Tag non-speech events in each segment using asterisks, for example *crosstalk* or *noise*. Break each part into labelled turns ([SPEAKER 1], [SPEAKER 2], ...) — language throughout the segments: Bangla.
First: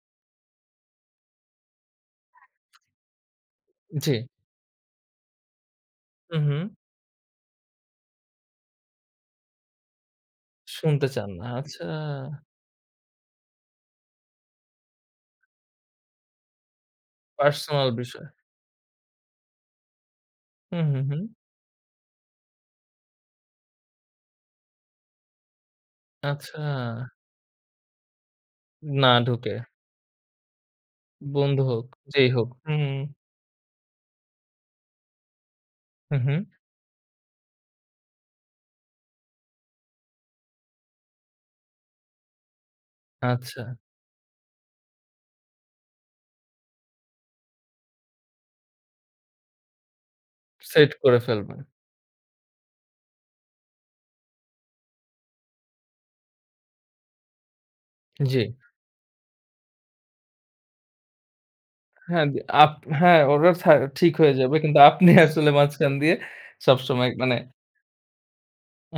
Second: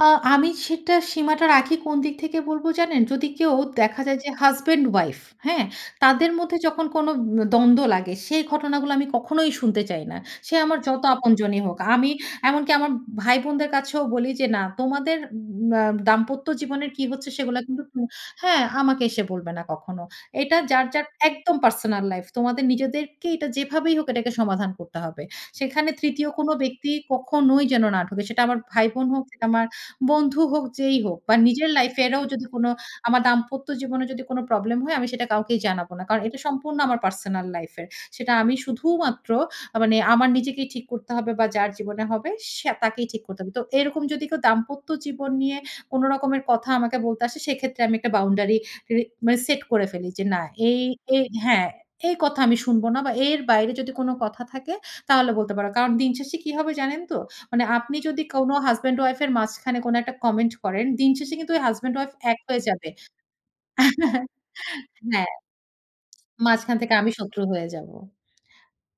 [SPEAKER 1] আ আমি সেটা সীমাটা রাখি কোন দিক থেকে বলব জানেন? যদি কেউ দেখা
[SPEAKER 2] জ্বী।
[SPEAKER 1] যায় যে হাসব্যান্ড উইফ, হ্যাঁ? তাদের
[SPEAKER 2] হুম,
[SPEAKER 1] মধ্যে
[SPEAKER 2] হুম।
[SPEAKER 1] যখন কোন উম দ্বন্দ্ব লাগে, সেই ঘটনাগুলো আমি কখনোই শুনতে চাই না। সে আমার যত
[SPEAKER 2] শুনতে চান না,
[SPEAKER 1] আপনজনী হোক।
[SPEAKER 2] আচ্ছা।
[SPEAKER 1] আমি এমনকি আমার ভাই বোনদের কাছেও বলি যে, "না, তোমাদের উম অ্যা দাম্পত্য জীবনের কি হচ্ছে? সেগুলো কিন্তু
[SPEAKER 2] পার্সোনাল
[SPEAKER 1] তুম
[SPEAKER 2] বিষয়।
[SPEAKER 1] হ্যাঁ, আমাকে এসে বলবে না কখনো। এটা যার,
[SPEAKER 2] হুম, হুম,
[SPEAKER 1] যার
[SPEAKER 2] হুম।
[SPEAKER 1] একদম পার্সোনাল লাইফ। তোমাদের নিজেদেরকে এটা যেভাবেই হোক, এটাকে সমাধান করতে হবে। সেখানে ৩য় কোনো
[SPEAKER 2] আচ্ছা।
[SPEAKER 1] ব্যক্তি কখনোই যেন না ঢোকে।" সেটা আমার ভাই বোন
[SPEAKER 2] না
[SPEAKER 1] হোক,
[SPEAKER 2] ঢোকে।
[SPEAKER 1] আমার বন্ধু হোক, যেই হোক বা
[SPEAKER 2] বন্ধু
[SPEAKER 1] নিজের
[SPEAKER 2] হোক,
[SPEAKER 1] লাইফ এরও
[SPEAKER 2] যেই
[SPEAKER 1] যদি
[SPEAKER 2] হোক। হু, হু, হুম।
[SPEAKER 1] আমার দাম্পত্য জীবনে যদি কোনো প্রবলেম হয়, আমি সেটা কাউকেই জানাবো না।
[SPEAKER 2] হুম,
[SPEAKER 1] কারণ এটা
[SPEAKER 2] হুম।
[SPEAKER 1] সম্পূর্ণ আমার পার্সোনাল লাইফ এর। সেটা আমি শুধুমাত্র, আ মানে আমার নিজেকেই ঠিক করতে হবে বা যার জীবনে হবে সে তাকেই ঠিক করতে হবে।
[SPEAKER 2] আচ্ছা।
[SPEAKER 1] তো এরকম যদি কেউ দাম্পত্য জীবন নিয়ে কোন রকমের কথা আমাকে বলতে আসে, সেক্ষেত্রে আমি একটা বাউন্ডারি ক্রি মানে সেট করে ফেলি, যে না, এই
[SPEAKER 2] সেট
[SPEAKER 1] এ
[SPEAKER 2] করে ফেলবে।
[SPEAKER 1] হ্যাঁ, "এই কথা আমি শুনব না বা এর বাইরে যদি কোনো কথা থাকে, তাহলে বলতে পারো।" কারণ দিনশেষে কি হবে জানেন তো? মানে আপনি যদি
[SPEAKER 2] জ্বি।
[SPEAKER 1] কোন হাসব্যান্ড-উইফ এর মাঝখানে কোন একটা কমেন্ট করেন, দিনশেষে কিন্তু ওই হাসব্যান্ড-উইফ
[SPEAKER 2] হ্যাঁ,
[SPEAKER 1] এক
[SPEAKER 2] দি
[SPEAKER 1] হয়ে
[SPEAKER 2] আপ
[SPEAKER 1] যাবে
[SPEAKER 2] হ্যাঁ, ওরা ছা ঠিক
[SPEAKER 1] *chuckles*
[SPEAKER 2] হয়ে যাবে, কিন্তু আপনি
[SPEAKER 1] হ্যাঁ।
[SPEAKER 2] আসলে মাঝখান দিয়ে
[SPEAKER 1] মাঝখান থেকে আমি
[SPEAKER 2] সবসময় মানে
[SPEAKER 1] শত্রু হয়ে যাব।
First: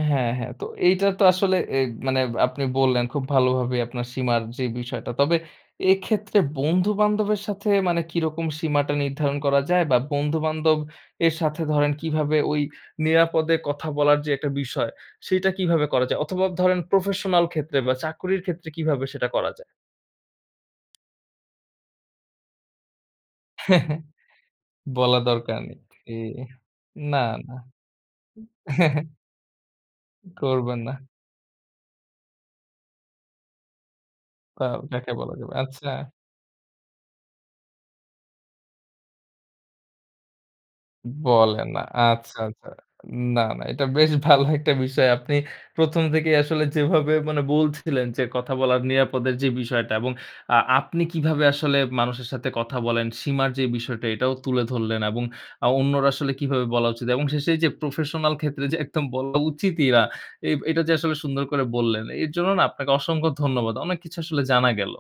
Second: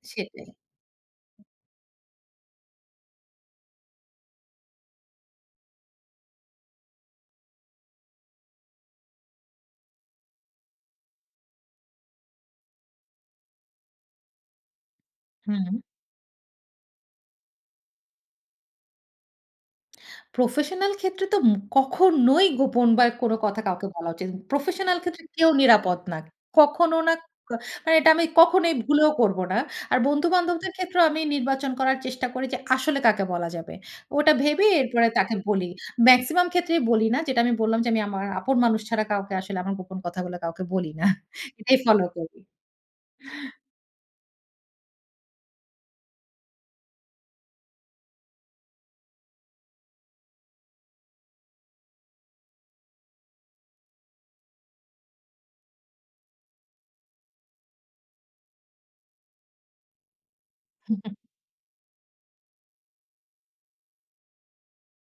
[SPEAKER 2] হ্যাঁ,
[SPEAKER 1] সেটাই।
[SPEAKER 2] হ্যাঁ। তো এইটা তো আসলে এ মানে আপনি বললেন, খুব ভালোভাবে আপনার সীমার যে বিষয়টা। তবে এক্ষেত্রে বন্ধু-বান্ধবের সাথে মানে কিরকম সীমাটা নির্ধারণ করা যায়, বা বন্ধু-বান্ধব এর সাথে ধরেন কিভাবে ওই নিরাপদে কথা বলার যে একটা বিষয়, সেটা
[SPEAKER 1] হুম।
[SPEAKER 2] কিভাবে করা যায়? অথবা ধরেন প্রফেশনাল ক্ষেত্রে বা চাকরির ক্ষেত্রে কিভাবে সেটা করা যায়?
[SPEAKER 1] প্রফেশনাল ক্ষেত্রে তো উম কখনোই গোপন বা কোনো কথা কাউকে বলা
[SPEAKER 2] *chuckles*
[SPEAKER 1] উচিত ন প্রফেশনাল
[SPEAKER 2] বলা
[SPEAKER 1] ক্ষেত্রে কেউ
[SPEAKER 2] দরকার নেই।
[SPEAKER 1] নিরাপদ
[SPEAKER 2] ঠিক।
[SPEAKER 1] না। কখনো না,
[SPEAKER 2] না,
[SPEAKER 1] ক
[SPEAKER 2] না।
[SPEAKER 1] মানে এটা আমি কখনোই ভুলেও
[SPEAKER 2] *chuckles*
[SPEAKER 1] করব না। আর বন্ধু-বান্ধবদের
[SPEAKER 2] করবেন না।
[SPEAKER 1] ক্ষেত্রেও আমি নির্বাচন করার চেষ্টা করি যে, আসলে কাকে বলা যাবে, ওটা ভেবে
[SPEAKER 2] কাও
[SPEAKER 1] এরপরে
[SPEAKER 2] কাকে বলা
[SPEAKER 1] তাকে
[SPEAKER 2] যাবে
[SPEAKER 1] বলি।
[SPEAKER 2] আচ্ছা।
[SPEAKER 1] মেক্সিমাম ক্ষেত্রেই বলি না। যেটা আমি বললাম যে, আমি আমার আপন মানুষ ছাড়া কাউকে আসলে আমার গোপন কথাগুলো কাউকে বলি না।
[SPEAKER 2] বলেন
[SPEAKER 1] এটাই
[SPEAKER 2] না।
[SPEAKER 1] ফলো
[SPEAKER 2] আচ্ছা,
[SPEAKER 1] করি।
[SPEAKER 2] আচ্ছা। না, না, এটা বেশ ভালো একটা বিষয়। আপনি ১ম থেকেই আসলে যেভাবে মানে বলছিলেন যে, কথা বলার নিরাপদের যে বিষয়টা, এবং আ আপনি কিভাবে আসলে মানুষের সাথে কথা বলেন, সীমার যে বিষয়টা এটাও তুলে ধরলেন, এবং আ অন্যরা আসলে কিভাবে বলা উচিত এবং শেষে যে প্রফেশনাল ক্ষেত্রে যে একদম বলা উচিতই না, এইব এটা যে আসলে
[SPEAKER 1] *chuckles*
[SPEAKER 2] সুন্দর করে বললেন, এর জন্য না? আপনাকে অসংখ্য ধন্যবাদ। অনেক কিছু আসলে জানা গেল।